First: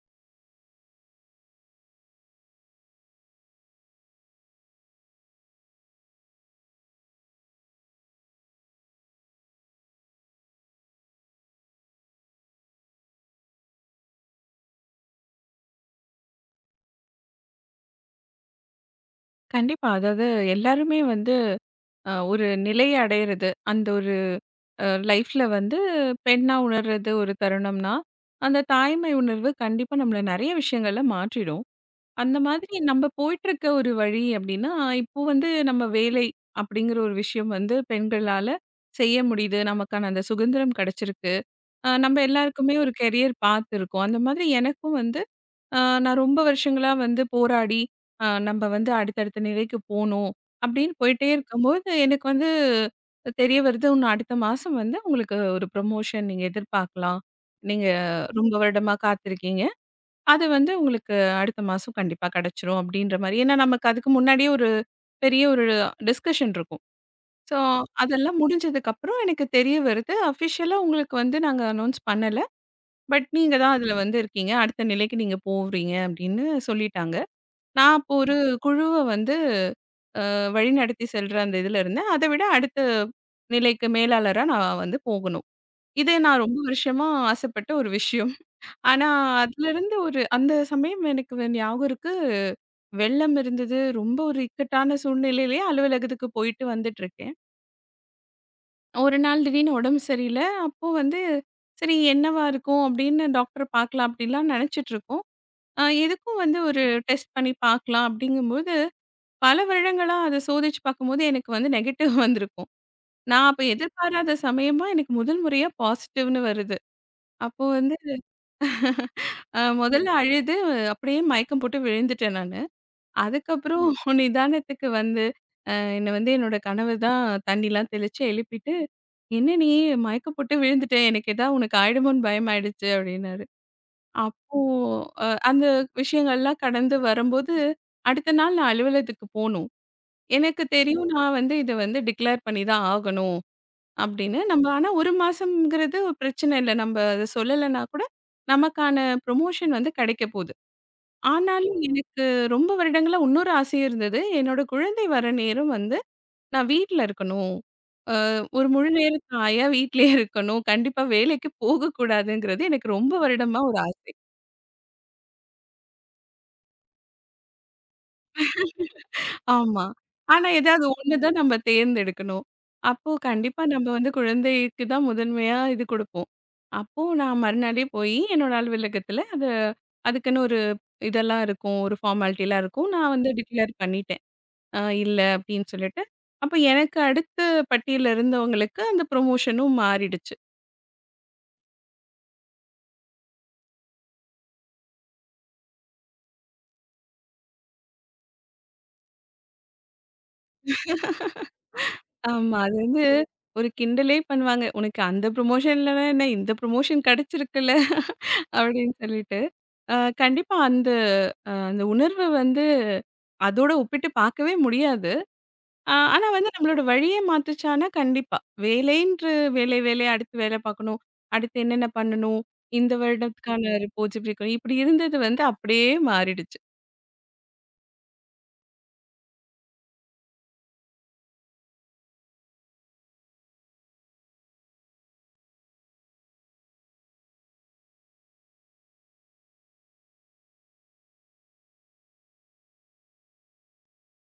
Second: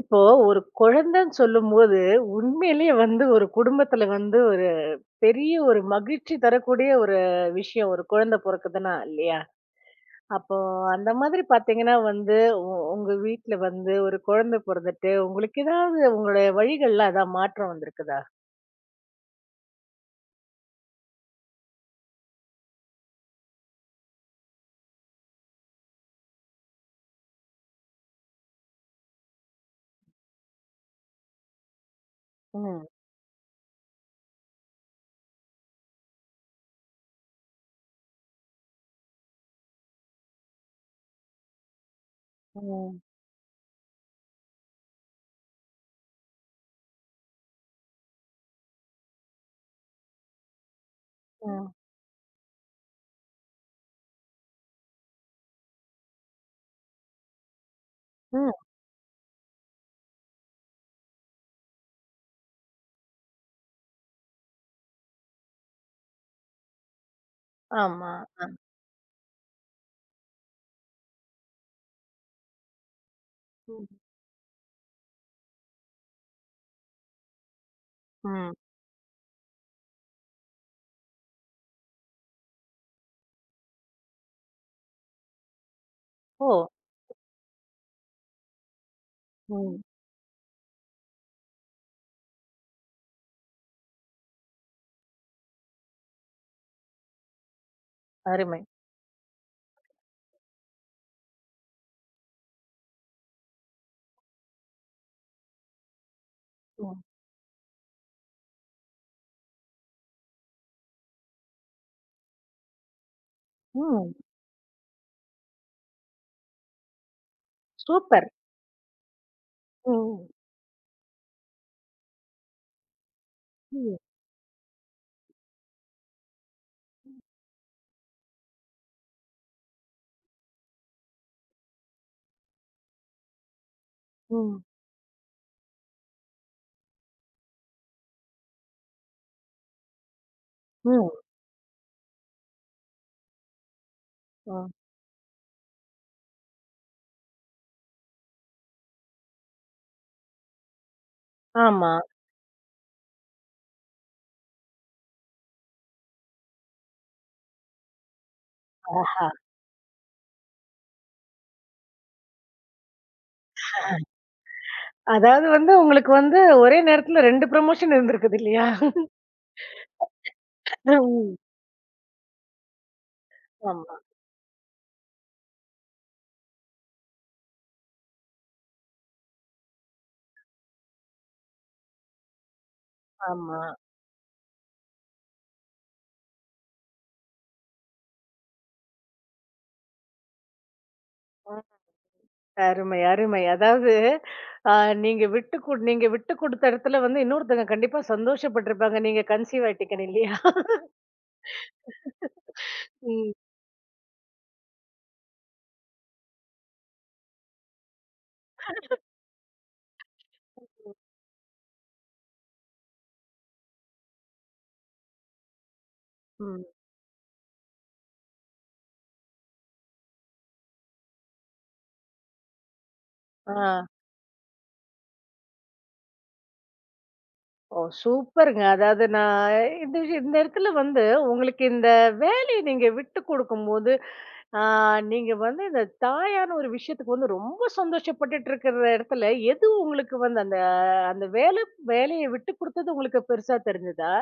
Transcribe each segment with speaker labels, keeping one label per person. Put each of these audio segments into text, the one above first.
Speaker 1: இப்போ ஒரு குழந்தைன்னு சொல்லும்போது, உண்மையிலேயே வந்து ஒரு குடும்பத்துல வந்து ஒரு பெரிய ஒரு மகிழ்ச்சி தரக்கூடிய ஒரு விஷயம். ஒரு குழந்தை பொறக்குதுன்னா இல்லையா? அப்போ அந்த மாதிரி பார்த்தீங்கன்னா வந்து, உ உங்க வீட்ல வந்து ஒரு குழந்தை பொறந்துட்டு, உங்களுக்கு ஏதாவது உங்களுடைய வழிகள்ல ஏதாவது மாற்றம் வந்திருக்குதா?
Speaker 2: கண்டிப்பா. அதாவது எல்லாருமே வந்து ஒரு நிலை அடையிறது, அந்த ஒரு லைஃப்ல வந்து பெண்ணா உணர்றது ஒரு தருணம்னா, அந்த தாய்மை உணர்வு கண்டிப்பா நம்மள நெறைய விஷயங்கள்ல மாற்றிடும். அந்த மாதிரி
Speaker 1: ம்.
Speaker 2: நம்ம போயிட்டுருக்க ஒரு வழி அப்டின்னா, இப்போ வந்து நம்ம வேலை அப்படிங்கிற ஒரு விஷயம் வந்து பெண்களால செய்ய முடியுது. நமக்கான அந்த சுதந்திரம் கெடைச்சிருக்கு. நம்ம எல்லாருக்குமே ஒரு
Speaker 1: ம்.
Speaker 2: கெரியர் பாத் இருக்கும். அந்த மாதிரி எனக்கும் வந்து ஆ, நான் ரொம்ப வருஷங்களா வந்து போராடி, நம்ம வந்து அடுத்தடுத்த நிலைக்கு போணும். அப்படின்னு போயிட்டே
Speaker 1: ம்.
Speaker 2: இருக்கும்போது, எனக்கு வந்து தெரிய வருது, இன்னும் அடுத்த மாசம் வந்து உங்களுக்கு ஒரு ப்ரமோஷன் நீங்க எதிர்பார்க்கலாம். நீங்க
Speaker 1: ம்.
Speaker 2: ரொம்ப வருடமா காத்திருக்கீங்க. அது வந்து உங்களுக்கு அடுத்த மாசம் கண்டிப்பா கிடைச்சிரும் அப்படின்ற மாரி. ஏன்னா நமக்கு அதுக்கு முன்னாடியே ஒரு பெரிய ஒரு டிஸ்கஷன் இருக்கும். ஸோ,
Speaker 1: ஆமா.
Speaker 2: அதெல்லாம்
Speaker 1: அ.
Speaker 2: முடிஞ்சதுக்கப்புறம் எனக்கு தெரிய வருது, அஃபிஷியலா உங்களுக்கு வந்து நாங்க அனௌன்ஸ் பண்ணல. பட் நீங்க தான்
Speaker 1: ம்.
Speaker 2: அதுல வந்து இருக்கீங்க. அடுத்த நிலைக்கு நீங்க போறீங்க அப்படின்னு சொல்லிட்டாங்க. நான் அப்போ ஒரு
Speaker 1: ம்.
Speaker 2: குழுவ வந்து வழிநடத்தி செல்ற அந்த இதுல இருந்தேன். அத விட அடுத்த நிலைக்கு மேலாளரா நான் வந்து போகணும். இது நான்
Speaker 1: ஓ!
Speaker 2: ரொம்ப வருஷமா ஆசைப்பட்ட ஒரு விஷயம். ஆனா
Speaker 1: ம்.
Speaker 2: அதுலருந்து ஒரு அந்த சமயம் எனக்கு ஞாபகம் இருக்கு. வெள்ளம் இருந்தது. ரொம்ப ஒரு இக்கட்டான சூழ்நிலையிலயே அலுவலகத்துக்கு போயிட்டு வந்துட்டுருக்கேன்.
Speaker 1: அருமை.
Speaker 2: ஒரு நாள் திடீர்னு உடம்பு சரியில்ல. அப்போ வந்து சரி என்னவா இருக்கும் அப்படின்னு டாக்டர பார்க்கலாம் அப்படிலாம் நினைச்சிட்டுருக்கோம். எதுக்கும் வந்து ஒரு
Speaker 1: ம்.
Speaker 2: டெஸ்ட் பண்ணி பார்க்கலாம் அப்படிங்கும்போது, பல வருடங்களா அத சோதிச்சு பார்க்கும்போது எனக்கு வந்து நெகட்டிவ் வந்திருக்கும். நான் அப்ப
Speaker 1: ம்.
Speaker 2: எதிர்பாராத சமயமா எனக்கு முதல் முறையா பாசிட்டிவ்னு வருது. அப்போ வந்து
Speaker 1: சூப்பர்.
Speaker 2: முதல்ல
Speaker 1: ம்.
Speaker 2: அழுது அப்படியே மயக்கம் போட்டு விழுந்துட்டேன் நானு. அதுக்கப்புறம்
Speaker 1: ம்.
Speaker 2: ம். நிதானத்துக்கு வந்து என்ன வந்து என்னோட கணவர் தான் தண்ணிலாம் தெளிச்சு எழுப்பிட்டு, "என்ன நீ மயக்கம் போட்டு விழுந்துட்ட. எனக்கு ஏதா உனக்கு ஆயிடுமோன்னு பயமாயிடுச்சு" அப்படின்னாரு.
Speaker 1: ம்.
Speaker 2: அப்போ அந்த விஷயங்கள்லாம் கடந்து வரும்போது, அடுத்த நாள் நான் அலுவலகத்துக்கு போணும். எனக்கு தெரியும்.
Speaker 1: ம்.
Speaker 2: நான் வந்து இத வந்து டிக்ளேர் பண்ணி தான் ஆகணும் அப்படின்னு. நம்ம
Speaker 1: ம்.
Speaker 2: ஆனா 1 மாசம்ங்கிறது ஒரு பிரச்சனை இல்ல. நம்ம அத சொல்லலன்னா கூட நமக்கான ப்ரொமோஷன் வந்து கிடைக்க போகுது. ஆனாலும்
Speaker 1: ஆமா.
Speaker 2: எனக்கு ரொம்ப வருடங்களா இன்னொரு ஆசையும் இருந்தது. என்னோட குழந்தை வர நேரம் வந்து நான் வீட்ல இருக்கணும். ஒரு முழு நேர
Speaker 1: ஆஹா!
Speaker 2: தாயா வீட்லயே இருக்கணும். கண்டிப்பா வேலைக்கு போகக்கூடாதுங்கிறது எனக்கு ரொம்ப வருடமா ஒரு ஆசை.
Speaker 1: அதாவது வந்து உங்களுக்கு வந்து ஒரே நேரத்துல 2 ப்ரமோஷன் இருந்திருக்குது இல்லையா?
Speaker 2: ஆமா. ஆனா, ஏதாவது ஒண்ணு
Speaker 1: ம்.
Speaker 2: தான் நம்ம தேர்ந்தெடுக்கணும். அப்போ கண்டிப்பா
Speaker 1: ஆமா,
Speaker 2: நம்ம வந்து குழந்தைக்கு தான் முதன்மையா இது குடுப்போம். அப்போ நான் மறுநாளே போயி என்னோட அலுவலகத்தில அது அதுக்குன்னு ஒரு இதெல்லாம் இருக்கும். ஒரு ஃபார்மாலிட்டிலாம் இருக்கும். நான் வந்து
Speaker 1: ஆமா.
Speaker 2: டிக்ளேர் பண்ணிட்டேன். அ இல்ல அப்படின்னு சொல்லிட்டு. அப்ப எனக்கு அடுத்த பட்டியல்ல இருந்தவங்களுக்கு அந்த ப்ரொமோஷனும் மாறிடுச்சு.
Speaker 1: ம். அருமை, அருமை. அதாவது அ நீங்க விட்டு குடுத்த இடத்துல வந்து இன்னொருத்தங்க கண்டிப்பா சந்தோஷப்பட்டுருப்பாங்க. நீங்க கன்சீவ் ஆயிட்டீங்கன்னு இல்லையா?
Speaker 2: ஆமா. அது வந்து
Speaker 1: ம்,
Speaker 2: ஒரு கிண்டலே பண்ணுவாங்க. "உனக்கு அந்த ப்ரொமோஷன் இல்லன்னா என்ன? இந்த ப்ரொமோஷன் கிடைச்சிருக்குல்ல" அப்படின்னு சொல்லிட்டு. அ கண்டிப்பா அந்த அந்த உணர்வு வந்து அதோட ஒப்பிட்டு பார்க்கவே முடியாது. ஆனா வந்து
Speaker 1: ம்.
Speaker 2: நம்மளோட வழியே மாத்துச்சான்னா கண்டிப்பா. வேலைன்று வேலை வேலை அடுத்து வேலை பார்க்கணும். அடுத்து என்னென்ன பண்ணணும்? இந்த
Speaker 1: ஆ.
Speaker 2: வருடத்துக்கான ரிப்போர்ட்ஸ் இப்படி இருக்கணும். இப்படி இருந்தது வந்து அப்படியே மாறிடுச்சு.
Speaker 1: ஓ! சூப்பருங்க. அதாவது நான் இந்த விஷயம் இந்த இடத்துல வந்து உங்களுக்கு இந்த வேலைய நீங்க விட்டு குடுக்கும்போது ஆ, நீங்க வந்து இந்த தாயான ஒரு விஷயத்துக்கு வந்து ரொம்ப சந்தோஷப்பட்டுட்டு இருக்கிற இடத்துல எது உங்களுக்கு வந்து அந்த அந்த வேலை வேலையை விட்டு கொடுத்தது உங்களுக்கு பெருசா தெரிஞ்சதா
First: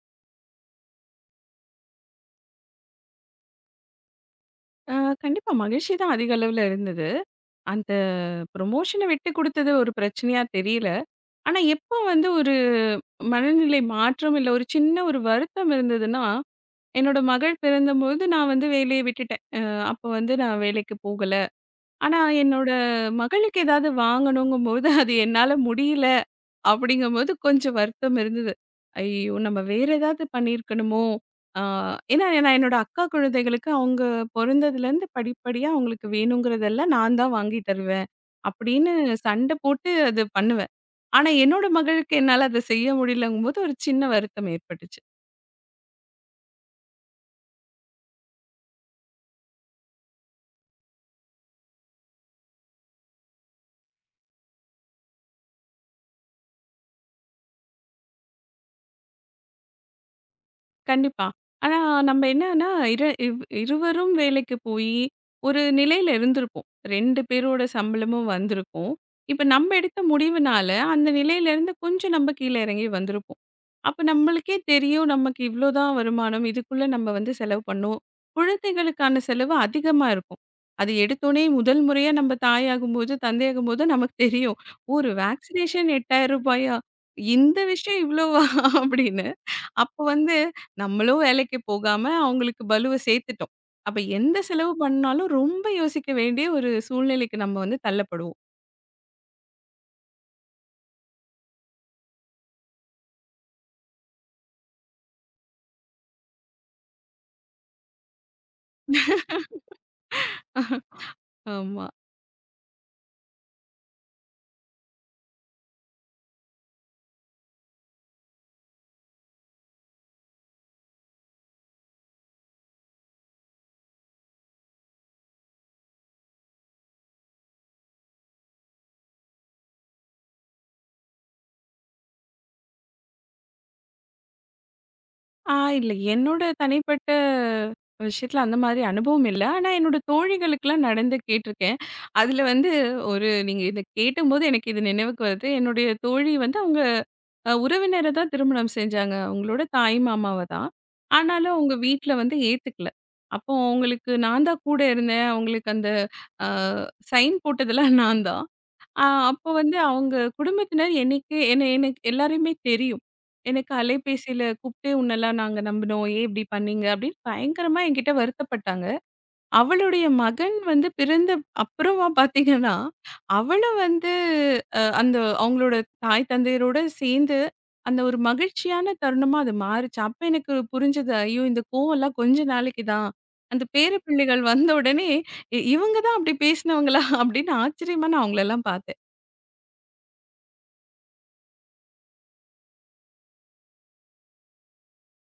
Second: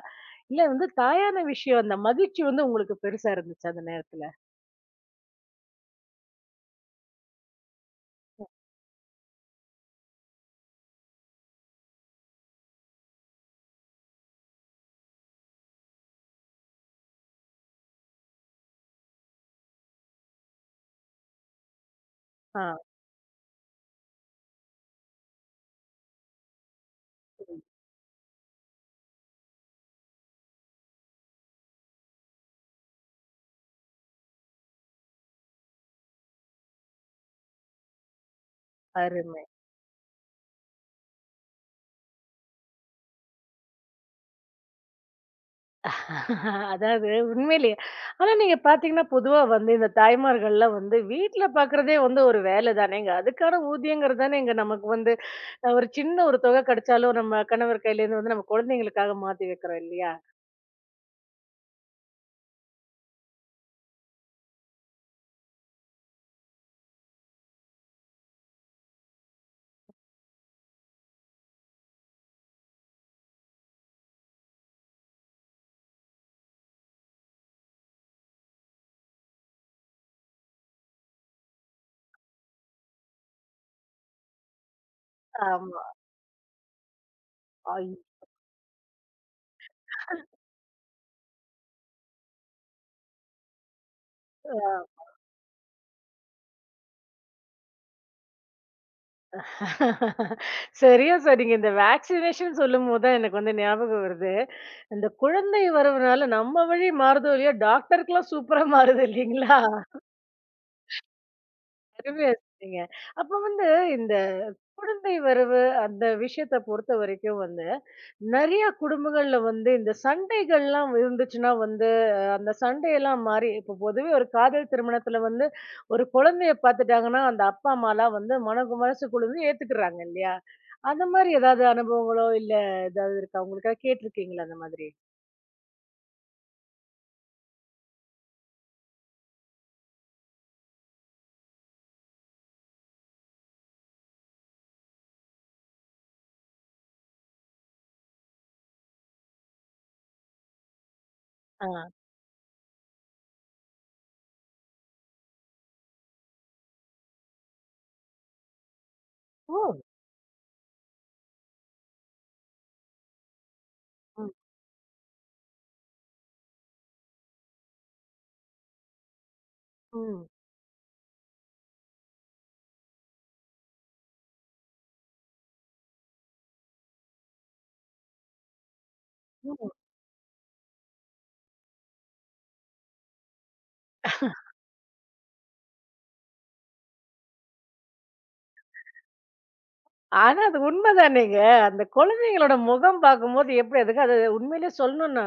Speaker 1: இல்ல வந்து தாயான விஷயம் அந்த மகிழ்ச்சி வந்து உங்களுக்கு பெருசா இருந்துச்சு அந்த நேரத்துல
Speaker 2: அ கண்டிப்பா மகிழ்ச்சி தான் அதிக அளவுல இருந்தது. அந்த ப்ரமோஷன விட்டு குடுத்தது ஒரு பிரச்சனையா தெரியல. ஆனா எப்போ வந்து ஒரு மனநிலை மாற்றம் இல்ல ஒரு சின்ன ஒரு வருத்தம் இருந்ததுன்னா என்னோட மகள் பிறந்தபோது நான் வந்து வேலைய விட்டுட்டேன். அப்போ வந்து நான் வேலைக்கு போகல. ஆனா
Speaker 1: ஆ
Speaker 2: என்னோட மகளுக்கு ஏதாவது வாங்கணுங்கும்போது, அது என்னால முடியல அப்படிங்கும்போது கொஞ்சம் வருத்தம் இருந்தது. ஐயோ! நம்ம வேற ஏதாவது பண்ணியிருக்கணுமோ? ஆ, ஏன்னா நான் என்னோட அக்கா குழந்தைகளுக்கு அவங்க பொறந்ததுலேருந்து படிப்படியா அவங்களுக்கு வேணுங்கிறதெல்லாம் நான் தான் வாங்கி தருவேன். அப்படின்னு
Speaker 1: அருமை
Speaker 2: சண்டை போட்டு அது பண்ணுவேன். ஆனா என்னோட மகளுக்கு என்னால அத செய்ய முடியலங்கும்போது ஒரு சின்ன வருத்தம் ஏற்பட்டுச்சு.
Speaker 1: அதாவது உண்மையிலேயே ஆனா நீங்க பாத்தீங்கன்னா பொதுவா வந்து இந்த தாய்மார்கள்லாம் வந்து வீட்ல பாக்குறதே வந்து ஒரு வேலை தானேங்க அதுக்கான ஊதியங்கிறது தானேங்க நமக்கு வந்து ஒரு சின்ன ஒரு தொகை கிடைச்சாலும் நம்ம கணவர் கையில இருந்து வந்து நம்ம குழந்தைங்களுக்காக மாத்தி வைக்கிறோம் இல்லையா
Speaker 2: கண்டிப்பா. ஆனா நம்ம என்னன்னா, இருவரும் வேலைக்கு போயி, ஒரு நிலையில இருந்திருப்போம். 2 பேரோட சம்பளமும் வந்திருக்கும். இப்ப நம்ம எடுத்த முடிவுனால, அந்த நிலையிலேருந்து கொஞ்சம் நம்ம கீழ இறங்கி வந்திருப்போம். அப்ப நம்மளுக்கே தெரியும், நமக்கு இவ்ளோ தான் வருமானம். இதுக்குள்ள நம்ம வந்து செலவு பண்ணும். குழந்தைகளுக்கான செலவு அதிகமா இருக்கும். அது எடுத்தோனே முதல் முறையா நம்ம தாயாகும்போது, தந்தையாகும்போது நமக்கு தெரியும். ஒரு வேக்சினேஷன் ரூ. 8000. இந்த
Speaker 1: ஐயோ!
Speaker 2: விஷயம் இவ்ளோவா? அப்படின்னு. அப்போ வந்து நம்மளும் வேலைக்கு போகாம, அவங்களுக்கு பலுவ சேர்த்துட்டோம். அப்ப எந்த செலவு பண்ணாலும் ரொம்ப யோசிக்க வேண்டிய ஒரு சூழ்நிலைக்கு நம்ம வந்து தள்ளப்படுவோம்.
Speaker 1: சரியா சொன்னீங்க. இந்த வேக்சினேஷன் சொல்லும்போது தான் எனக்கு வந்து ஞாபகம் வருது. இந்த குழந்தை வரவுனால நம்ம வழி மாறுதோ இல்லையோ, டாக்டருக்குலாம் சூப்பரா மாறுது இல்லைங்களா?
Speaker 2: ஆமா.
Speaker 1: அருமையா சொன்னீங்க. அப்ப வந்து இந்த குழந்தை வரவு அந்த விஷயத்த பொறுத்த வரைக்கும் வந்து நிறைய குடும்பங்கள்ல வந்து இந்த சண்டைகள்லாம் இருந்துச்சுன்னா வந்து அந்த சண்டையெல்லாம் மாறி இப்போ பொதுவே ஒரு காதல் திருமணத்துல வந்து ஒரு குழந்தைய பார்த்துட்டாங்கன்னா அந்த அப்பா அம்மாலாம் வந்து மனசு மனசு குழுந்து ஏத்துக்கிறாங்க இல்லையா அந்த மாதிரி ஏதாவது அனுபவங்களோ இல்ல ஏதாவது இருக்கா உங்களுக்காக கேட்டிருக்கீங்களா அந்த மாதிரி
Speaker 2: ஆ, இல்ல. என்னோட தனிப்பட்ட விஷயத்துல அந்த மாதிரி அனுபவம் இல்ல. ஆனா என்னோட தோழிகளுக்குலாம் நடந்து கேட்டுருக்கேன். அதுல வந்து ஒரு நீங்க இத கேட்டம்போது எனக்கு இது நினைவுக்கு வருது. என்னுடைய தோழி வந்து அவங்க உறவினர தான் திருமணம் செஞ்சாங்க. அவங்களோட தாய் மாமாவ தான். ஆனாலும் அவங்க
Speaker 1: ஆ.
Speaker 2: வீட்ல வந்து ஏத்துக்கல. அப்போ அவங்களுக்கு நான் தான் கூட இருந்தேன். அவங்களுக்கு அந்த அ சைன் போட்டதெல்லாம் நான் தான். ஆ, அப்போ
Speaker 1: ஓ
Speaker 2: வந்து அவங்க குடும்பத்தினர் என்னைக்கு என்ன எனக்கு எல்லாரையுமே தெரியும். எனக்கு
Speaker 1: ம்,
Speaker 2: அலைபேசியில கூப்பிட்டு உன்னெல்லாம் நாங்க நம்பினோம். ஏன் இப்படி பண்ணீங்க? அப்படின்னு பயங்கரமா என்கிட்ட வருத்தப்பட்டாங்க. அவளுடைய
Speaker 1: ம்,
Speaker 2: மகன் வந்து பிறந்த அப்புறமா பார்த்தீங்கன்னா, அவளும் வந்து அந்த அவங்களோட தாய் தந்தையரோட சேர்ந்து அந்த ஒரு மகிழ்ச்சியான தருணமா அது
Speaker 1: ம்.
Speaker 2: மாறுச்சு. அப்ப எனக்கு புரிஞ்சது. ஐயோ! இந்த கோவம்லாம் கொஞ்ச நாளைக்கு தான். அந்த பேர பிள்ளைகள் வந்த உடனே இவங்க தான் அப்படி பேசினவங்களா? அப்படின்னு ஆச்சரியமா நான் அவங்களெல்லாம் பார்த்தேன்.
Speaker 1: ஆனா அது உண்மைதானேங்க அந்த குழந்தைங்களோட முகம் பார்க்கும்போது எப்படி அதுக்கு அது உண்மையிலே சொல்லணும்னா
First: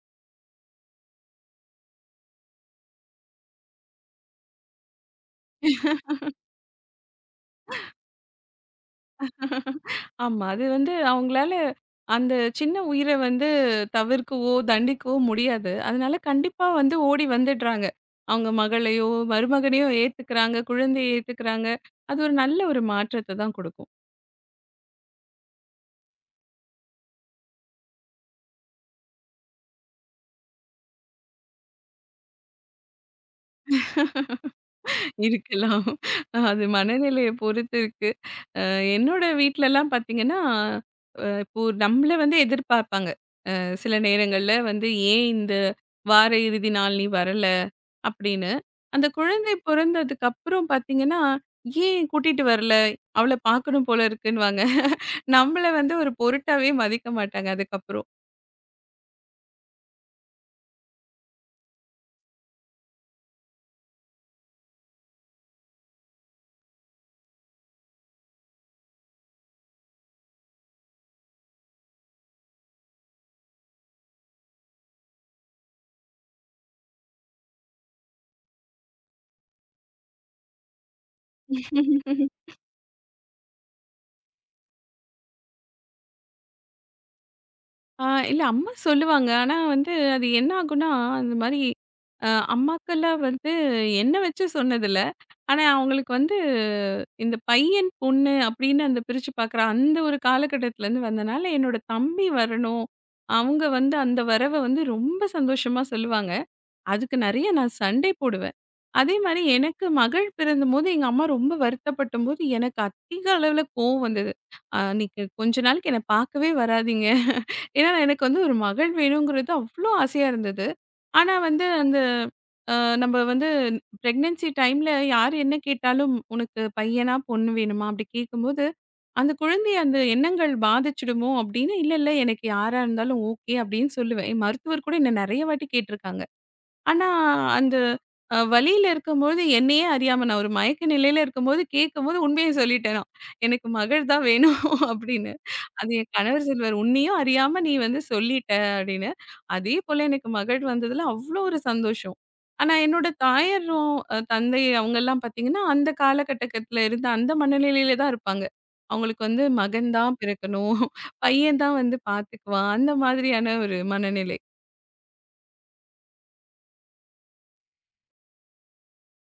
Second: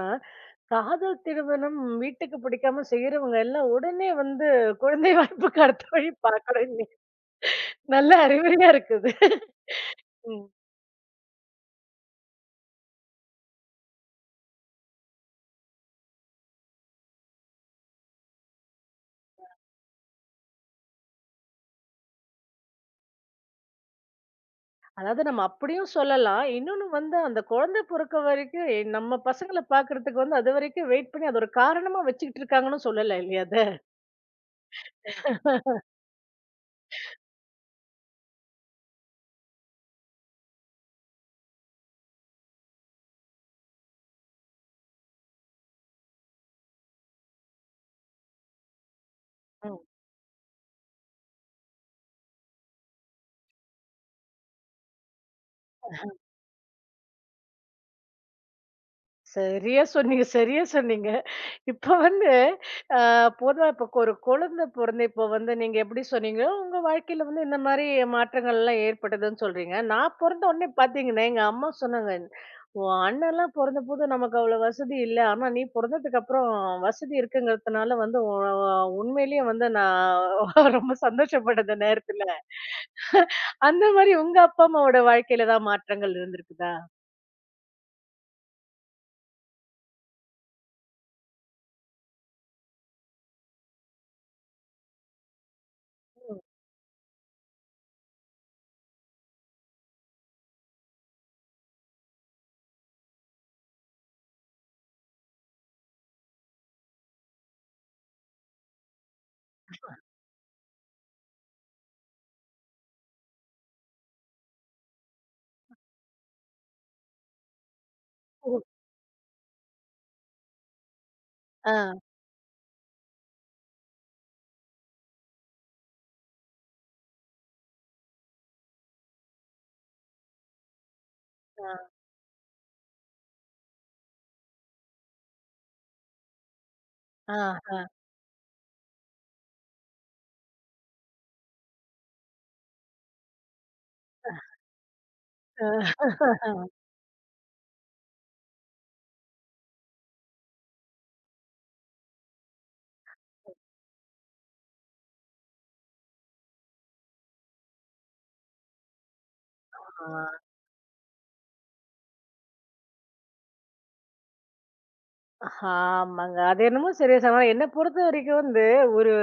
Speaker 1: காதல் திருமணம் வீட்டுக்கு பிடிக்காம செய்யறவங்க எல்லாம் உடனே வந்து குழந்தை வாய்ப்புக்கு அடுத்த வழி பார்க்கணும் இன்னி. நல்ல அறிவுரையா இருக்குது
Speaker 2: ஆமா.
Speaker 1: ம்.
Speaker 2: அது வந்து அவங்களால அந்த சின்ன உயிர வந்து தவிர்க்கவோ, தண்டிக்கவோ முடியாது. அதனால கண்டிப்பா வந்து ஓடி வந்துடுறாங்க. அவங்க மகளையோ, மருமகனையோ ஏத்துக்கிறாங்க, குழந்தைய ஏத்துக்கிறாங்க. அது ஒரு நல்ல ஒரு மாற்றத்த தான் குடுக்கும்.
Speaker 1: அதாவது நம்ம அப்படியும் சொல்லலாம் இன்னொன்னு வந்து அந்த குழந்தை பிறக்க வரைக்கும் நம்ம பசங்களை பாக்குறதுக்கு வந்து அது வரைக்கும் வெயிட் பண்ணி அது ஒரு காரணமா வச்சுக்கிட்டு இருக்காங்கன்னு சொல்லல இல்லையா அது
Speaker 2: இருக்கலாம். அது மனநிலைய பொறுத்து இருக்கு. அ என்னோட வீட்லலாம் பார்த்தீங்கன்னா, இப்போ நம்மள வந்து எதிர்பார்ப்பாங்க. சில நேரங்கள்ல வந்து ஏன் இந்த வார இறுதி நாள் நீ வரல அப்படின்னு அந்த குழந்தை பிறந்ததுக்கு அப்புறம் பார்த்தீங்கன்னா, ஏன் கூட்டிட்டு வரல? அவள பார்க்கணும் போல இருக்குன்னுவாங்க. நம்மள வந்து ஒரு பொருட்டாவே மதிக்க மாட்டாங்க.
Speaker 1: சரியா சொன்னீங்க, சரியா சொன்னீங்க. இப்ப வந்து அ பொதுவா இப்ப ஒரு குழந்தை பொறந்து இப்ப வந்து நீங்க எப்படி சொன்னீங்களோ, உங்க வாழ்க்கையில வந்து இந்த மாரி மாற்றங்கள்லாம் ஏற்பட்டதுன்னு சொல்றீங்க. நான் பொறந்த உடனே பார்த்தீங்கன்னா, எங்க அம்மா சொன்னாங்க, "உன் அண்ணன்லாம் பொறந்தபோது நமக்கு அவ்வளோ வசதி இல்ல. ஆனா நீ பொறந்ததுக்கப்புறம் வசதி இருக்குங்கிறதுனால வந்து உண்மையிலேயே வந்து நான் ரொம்ப சந்தோஷப்பட்டேன் அந்த நேரத்துல."
Speaker 2: அதுக்கப்புறம்.
Speaker 1: அந்த மாரி உங்க அப்பா, அம்மாவோட வாழ்க்கையில ஏதாவது மாற்றங்கள் இருந்திருக்குதா?
Speaker 2: ஆ, இல்ல அம்மா சொல்லுவாங்க. ஆனா வந்து அது என்ன ஆகும்னா, அந்த மாரி அம்மாக்கள்லாம் வந்து என்ன வச்சு சொன்னதில்ல. ஆனா அவங்களுக்கு வந்து இந்த பையன், பொண்ணு அப்படின்னு அந்த பிரிச்சு பார்க்குற அந்த ஒரு காலகட்டத்துலேருந்து வந்தனால, என்னோட தம்பி வரணும். அவங்க வந்து அந்த வரவ வந்து ரொம்ப சந்தோஷமா சொல்லுவாங்க. அதுக்கு நெறைய நான் சண்டை போடுவேன். அதே மாரி எனக்கு மகள் பிறந்தபோது எங்க அம்மா ரொம்ப வருத்தப்பட்டபோது, எனக்கு அதிக அளவுல கோவம் வந்தது. "நீங்க கொஞ்ச நாளைக்கு என்ன பார்க்கவே வராதீங்க." ஏன்னா எனக்கு வந்து ஒரு
Speaker 1: ஓ!
Speaker 2: மகள் வேணுங்கிறது அவ்ளோ ஆசையா இருந்தது. ஆனா வந்து
Speaker 1: ஆ,
Speaker 2: அந்த அ நம்ம வந்து பிரெக்னன்சி டைம்ல யார் என்ன கேட்டாலும், "உனக்கு பையனா, பொண்ணு வேணுமா?" அப்படி கேட்கும்போது, அந்த குழந்தைய அந்த எண்ணங்கள் பாதிச்சுடுமோ
Speaker 1: ஆ,
Speaker 2: அப்படின்னு, "இல்ல, இல்ல எனக்கு யாரா இருந்தாலும் ஓகே." அப்படின்னு சொல்லுவேன். என் மருத்துவர் கூட என்ன நெறைய வாட்டி கேட்டுருக்காங்க. ஆனா,
Speaker 1: ஆ,
Speaker 2: அந்த
Speaker 1: ஆ.
Speaker 2: வலியில இருக்கும்போது என்னையே அறியாம நான் ஒரு மயக்க நிலையில இருக்கும்போது கேட்கும்போது உண்மைய சொல்லிட்டேன் நான். "எனக்கு மகள் தான் வேணும்" அப்படின்னு. அது என் கணவர் சொல்வாரு, "உன்னையும் அறியாம நீ வந்து சொல்லிட்ட" அப்படின்னு. அதே போல எனக்கு மகள் வந்ததுல அவ்ளோ ஒரு சந்தோஷம். ஆனா என்னோட தாயாரும், தந்தை அவங்கலாம் பார்த்தீங்கன்னா, அந்த காலகட்டத்துல இருந்த அந்த மனநிலையில தான் இருப்பாங்க. அவங்களுக்கு வந்து மகன் தான்
Speaker 1: ஆ,
Speaker 2: பிறக்கணும், பையன் தான் வந்து பார்த்துக்குவான், அந்த மாதிரியான ஒரு மனநிலை.
Speaker 1: ஆமாங்க. அது என்னமோ சரியா சொன்னா என்ன பொறுத்தவரைக்கும் வந்து, ஒரு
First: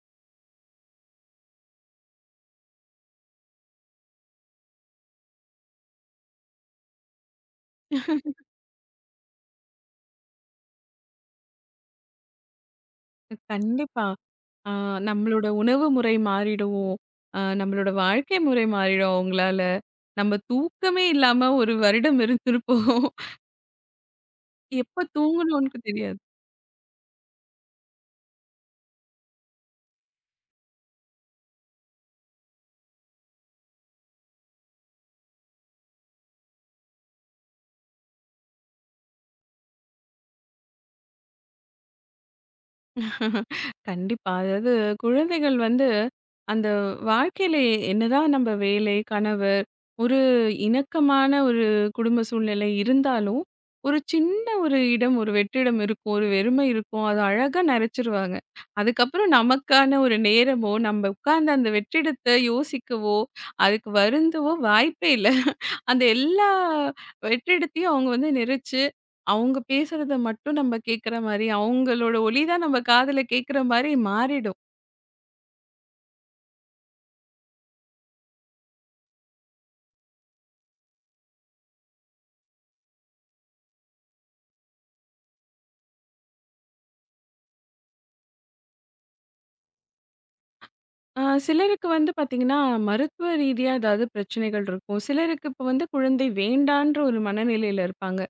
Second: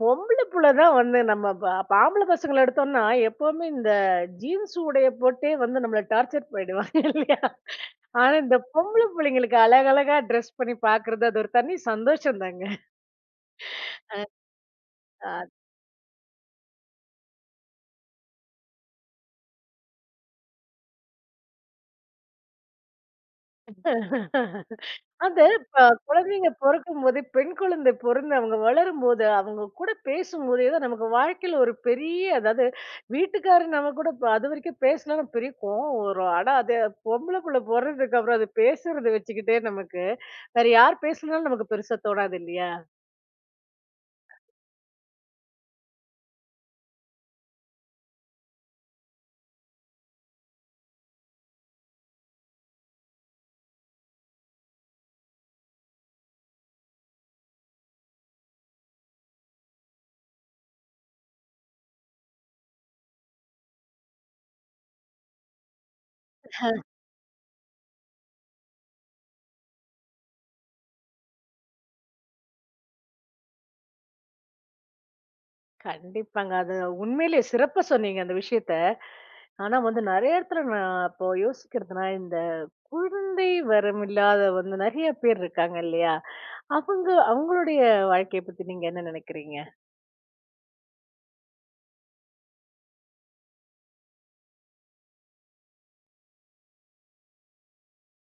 Speaker 1: பொம்பள புள்ள தான் வந்து நம்ம ப இப்ப ஆம்பள பசங்கள எடுத்தோம்னா, எப்பவுமே இந்த ஜீன்ஸ் உடைய போட்டே வந்து நம்மள டார்ச்சர் பண்ணிடுவாங்க இல்லையா? ஆனா இந்த பொம்பள புள்ளைங்களுக்கு அழகழகா ட்ரெஸ் பண்ணி பாக்குறது, அது ஒரு தனி சந்தோஷம் தாங்க.
Speaker 2: கண்டிப்பா. ஆ, நம்மளோட உணவு முறை மாறிடும். நம்மளோட வாழ்க்கை முறை மாறிடும் அவங்களால. நம்ம தூக்கமே இல்லாம ஒரு வருடம் இருந்திருப்போம். எப்ப
Speaker 1: அது ப
Speaker 2: தூங்கணும்னு தெரியாது.
Speaker 1: குழந்தைங்க பொறக்கும்போதே, பெண் குழந்தை பொறந்து அவங்க வளரும்போது, அவங்க கூட பேசும்போதே தான் நமக்கு வாழ்க்கையில ஒரு பெரிய அதாவது வீட்டுக்காரர் நம்ம கூட ப அதுவரைக்கும் பேசலன்னா பெரிய கோவம் வரும். ஆனா அது பொம்பள புள்ள பொறந்ததுக்கு அப்புறம் அது பேசுறத வச்சுக்கிட்டே நமக்கு, வேற யார் பேசலனாலும் நமக்கு பெருசா தோணாது இல்லையா?
Speaker 2: கண்டிப்பா. அதாவது குழந்தைகள் வந்து அந்த வாழ்க்கையில என்னதான் நம்ம வேலை, கணவர், ஒரு இணக்கமான ஒரு குடும்ப சூழ்நிலை இருந்தாலும், ஒரு சின்ன ஒரு இடம், ஒரு வெற்றிடம் இருக்கும். ஒரு வெறுமை இருக்கும். அது அழகா நெறச்சிருவாங்க. அதுக்கப்புறம் நமக்கான ஒரு நேரமோ, நம்ம உட்கார்ந்து அந்த வெற்றிடத்த யோசிக்கவோ, அதுக்கு வருந்தவோ வாய்ப்பே இல்ல. அந்த எல்லா வெற்றிடத்தையும் அவங்க வந்து நெரிச்சு, அவங்க பேசுறத மட்டும் நம்ம கேட்குற மாரி, அவங்களோட ஒலி தான் நம்ம காதுல கேட்குற மாரி மாறிடும்.
Speaker 1: கண்டிப்பாங்க. அது உண்மையிலேயே சிறப்பா சொன்னீங்க அந்த விஷயத்த. ஆனா வந்து நெறைய இடத்துல நான் இப்போ யோசிக்கிறதுனா, இந்த குழந்தை வரம் இல்லாத வந்து நெறைய பேர் இருக்காங்க இல்லையா? அவங்க அவங்களுடைய வாழ்க்கைய பத்தி நீங்க என்ன நினைக்கிறீங்க?
Speaker 2: சிலருக்கு வந்து பார்த்தீங்கன்னா, மருத்துவ ரீதியா ஏதாவது பிரச்சனைகள் இருக்கும். சிலருக்கு இப்ப வந்து குழந்தை வேண்டான்ற ஒரு மனநிலையில இருப்பாங்க.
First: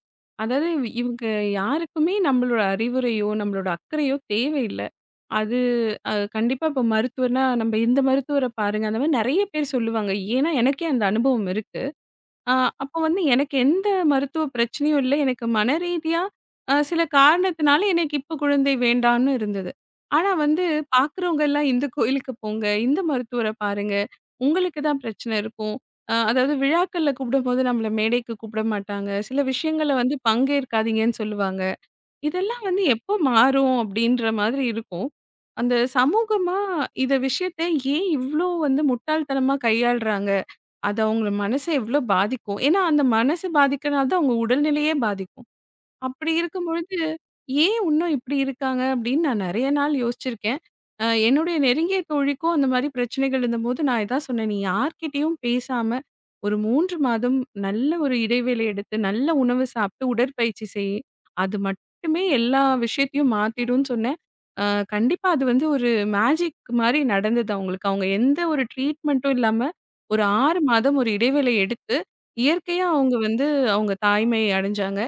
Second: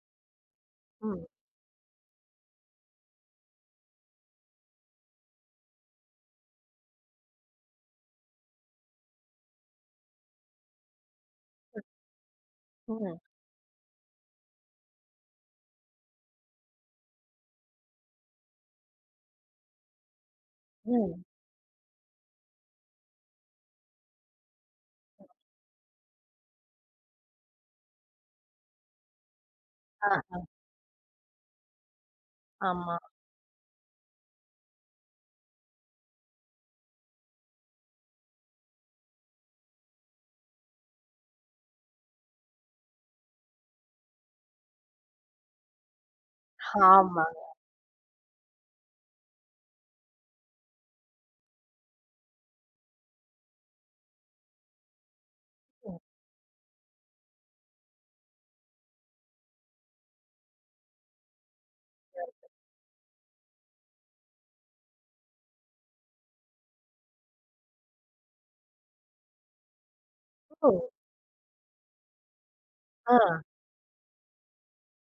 Speaker 2: அதாவது
Speaker 1: ம்.
Speaker 2: இவங்க யாருக்குமே நம்மளோட அறிவுரையோ, நம்மளோட அக்கறையோ தேவையில்ல. அது கண்டிப்பா இப்ப மருத்துவர்னா, "நம்ப இந்த மருத்துவர பாருங்க." அந்த மாரி நெறைய பேர் சொல்லுவாங்க. ஏன்னா, எனக்கே அந்த அனுபவம் இருக்கு. ஆ, அப்ப
Speaker 1: ம்.
Speaker 2: வந்து எனக்கு எந்த மருத்துவ பிரச்சனையும் இல்ல. எனக்கு மனரீதியா சில காரணத்தினால எனக்கு இப்ப குழந்தை வேண்டான்னு இருந்தது. ஆனா வந்து
Speaker 1: ம்.
Speaker 2: பார்க்குறவங்க எல்லாம் இந்த கோயிலுக்கு போங்க, இந்த மருத்துவர பாருங்க, உங்களுக்கு தான் பிரச்சனை இருக்கும். அதாவது விழாக்கள்ல கூப்பிடும்போது நம்மள மேடைக்கு கூப்பிட மாட்டாங்க. சில விஷயங்கள வந்து
Speaker 1: ஆ.
Speaker 2: பங்கேற்காதீங்கன்னு சொல்லுவாங்க. இதெல்லாம் வந்து
Speaker 1: ஆமா.
Speaker 2: எப்போ மாறும் அப்படின்ற மாதிரி இருக்கும். அந்த சமூகமா இத விஷயத்த ஏன் இவ்ளோ வந்து முட்டாள்தனமா கையாள்றாங்க? அது அவங்கள மனச எவ்ளோ பாதிக்கும். ஏன்னா, அந்த மனசு பாதிக்கிறனால தான் அவங்க உடல்நிலையே பாதிக்கும். அப்படி இருக்கும்பொழுது,
Speaker 1: ஆமாங்க.
Speaker 2: ஏன் இன்னும் இப்படி இருக்காங்க? அப்படின்னு நான் நெறைய நாள் யோசிச்சிருக்கேன். என்னுடைய நெருங்கிய தோழிக்கும் அந்த மாரி பிரச்சனைகள் இருந்தபோது, நான் இதான் சொன்னேன். "நீ யார்கிட்டயும் பேசாம, ஒரு 3 மாதம் நல்ல ஒரு இடைவேளை எடுத்து, நல்ல உணவு சாப்பிட்டு, உடற்பயிற்சி செய். அது மட்டுமே எல்லா விஷயத்தையும் மாத்திடும்னு" சொன்னேன். அ கண்டிப்பா அது வந்து ஒரு மேஜிக் மாரி நடந்தது அவங்களுக்கு. அவங்க எந்த ஒரு ட்ரீட்மெண்ட்டும் இல்லாம, ஒரு 6
Speaker 1: ஓ!
Speaker 2: மாதம் ஒரு இடைவேளை எடுத்து, இயற்கையா
Speaker 1: ஆ.
Speaker 2: அவங்க வந்து அவங்க தாய்மை அடைஞ்சாங்க.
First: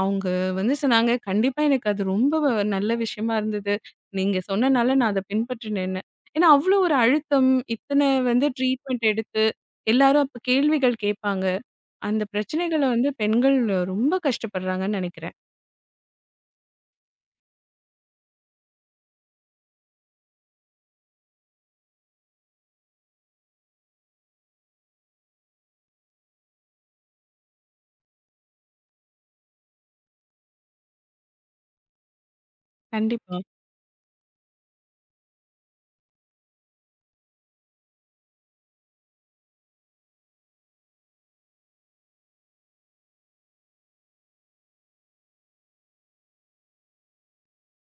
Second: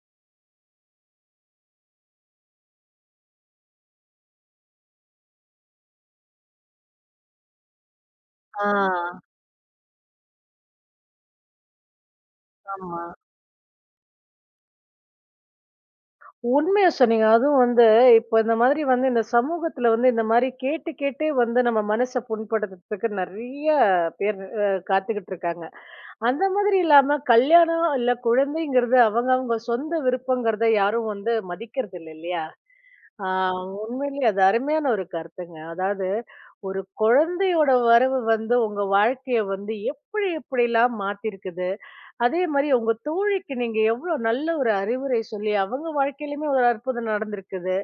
Speaker 2: அவங்க வந்து சொன்னாங்க. கண்டிப்பா எனக்கு அது ரொம்ப நல்ல விஷயமா இருந்தது. நீங்க சொன்னனால நான் அத பின்பற்றினேன்னு. ஏன்னா, அவ்ளோ ஒரு அழுத்தம், இத்தன வந்து ட்ரீட்மெண்ட்
Speaker 1: ஆ.
Speaker 2: எடுத்து, எல்லாரும் அப்ப கேள்விகள் கேட்பாங்க. அந்த பிரச்சனைகள
Speaker 1: ஆமா.
Speaker 2: வந்து பெண்கள் ரொம்ப கஷ்டப்படுறாங்கன்னு நெனைக்கிறேன்.
Speaker 1: உண்மையா சொன்னீங்க. அதுவும் வந்து இப்போ இந்த மாதிரி வந்து இந்த சமூகத்துல வந்து இந்த மாரி கேட்டு கேட்டே வந்து நம்ம மனச புண்படுத்துறதுக்கு நெறைய பேர் அ காத்துக்கிட்டு இருக்காங்க. அந்த மாதிரி இல்லாம கல்யாணம் இல்ல குழந்தைங்கிறது அவங்க அவங்க சொந்த விருப்பங்கிறத யாரும் வந்து மதிக்கிறது இல்ல இல்லையா? ஆ
Speaker 2: கண்டிப்பா.
Speaker 1: உண்மையிலேயே அது அருமையான ஒரு கருத்துங்க. அதாவது, ஒரு குழந்தையோட வரவு வந்து உங்க வாழ்க்கைய வந்து எப்படி எப்படிலாம் மாத்தியிருக்குது. அதே மாரி உங்க தோழிக்கு நீங்க எவ்ளோ நல்ல ஒரு அறிவுரை சொல்லி அவங்க வாழ்க்கையிலயுமே ஒரு அற்புதம் நடந்திருக்குது.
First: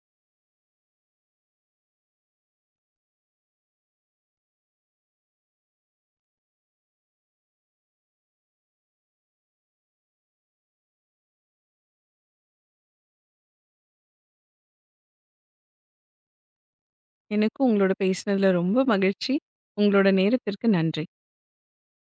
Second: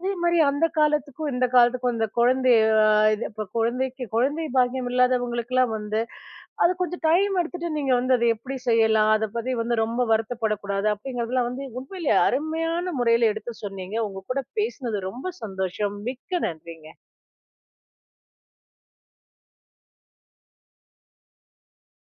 Speaker 1: அதே மாரி அந்த காலத்துக்கும், இந்த காலத்துக்கும் இந்த குழந்தை அ இது இப்ப குழந்தைக்கு குழந்தை பாக்கியம் இல்லாதவங்களுக்கெல்லாம் வந்து அது கொஞ்சம் டைம் எடுத்துட்டு நீங்க வந்து அத எப்படி செய்யலாம்? அத பத்தி வந்து ரொம்ப வருத்தப்படக்கூடாது அப்படிங்கிறதெல்லாம் வந்து உண்மையிலேயே அருமையான முறையில எடுத்து சொன்னீங்க. உங்க கூட பேசினது ரொம்ப சந்தோஷம். மிக்க நன்றிங்க.
Speaker 2: எனக்கும் உங்களோட பேசினதுல ரொம்ப மகிழ்ச்சி. உங்களோட நேரத்திற்கு நன்றி.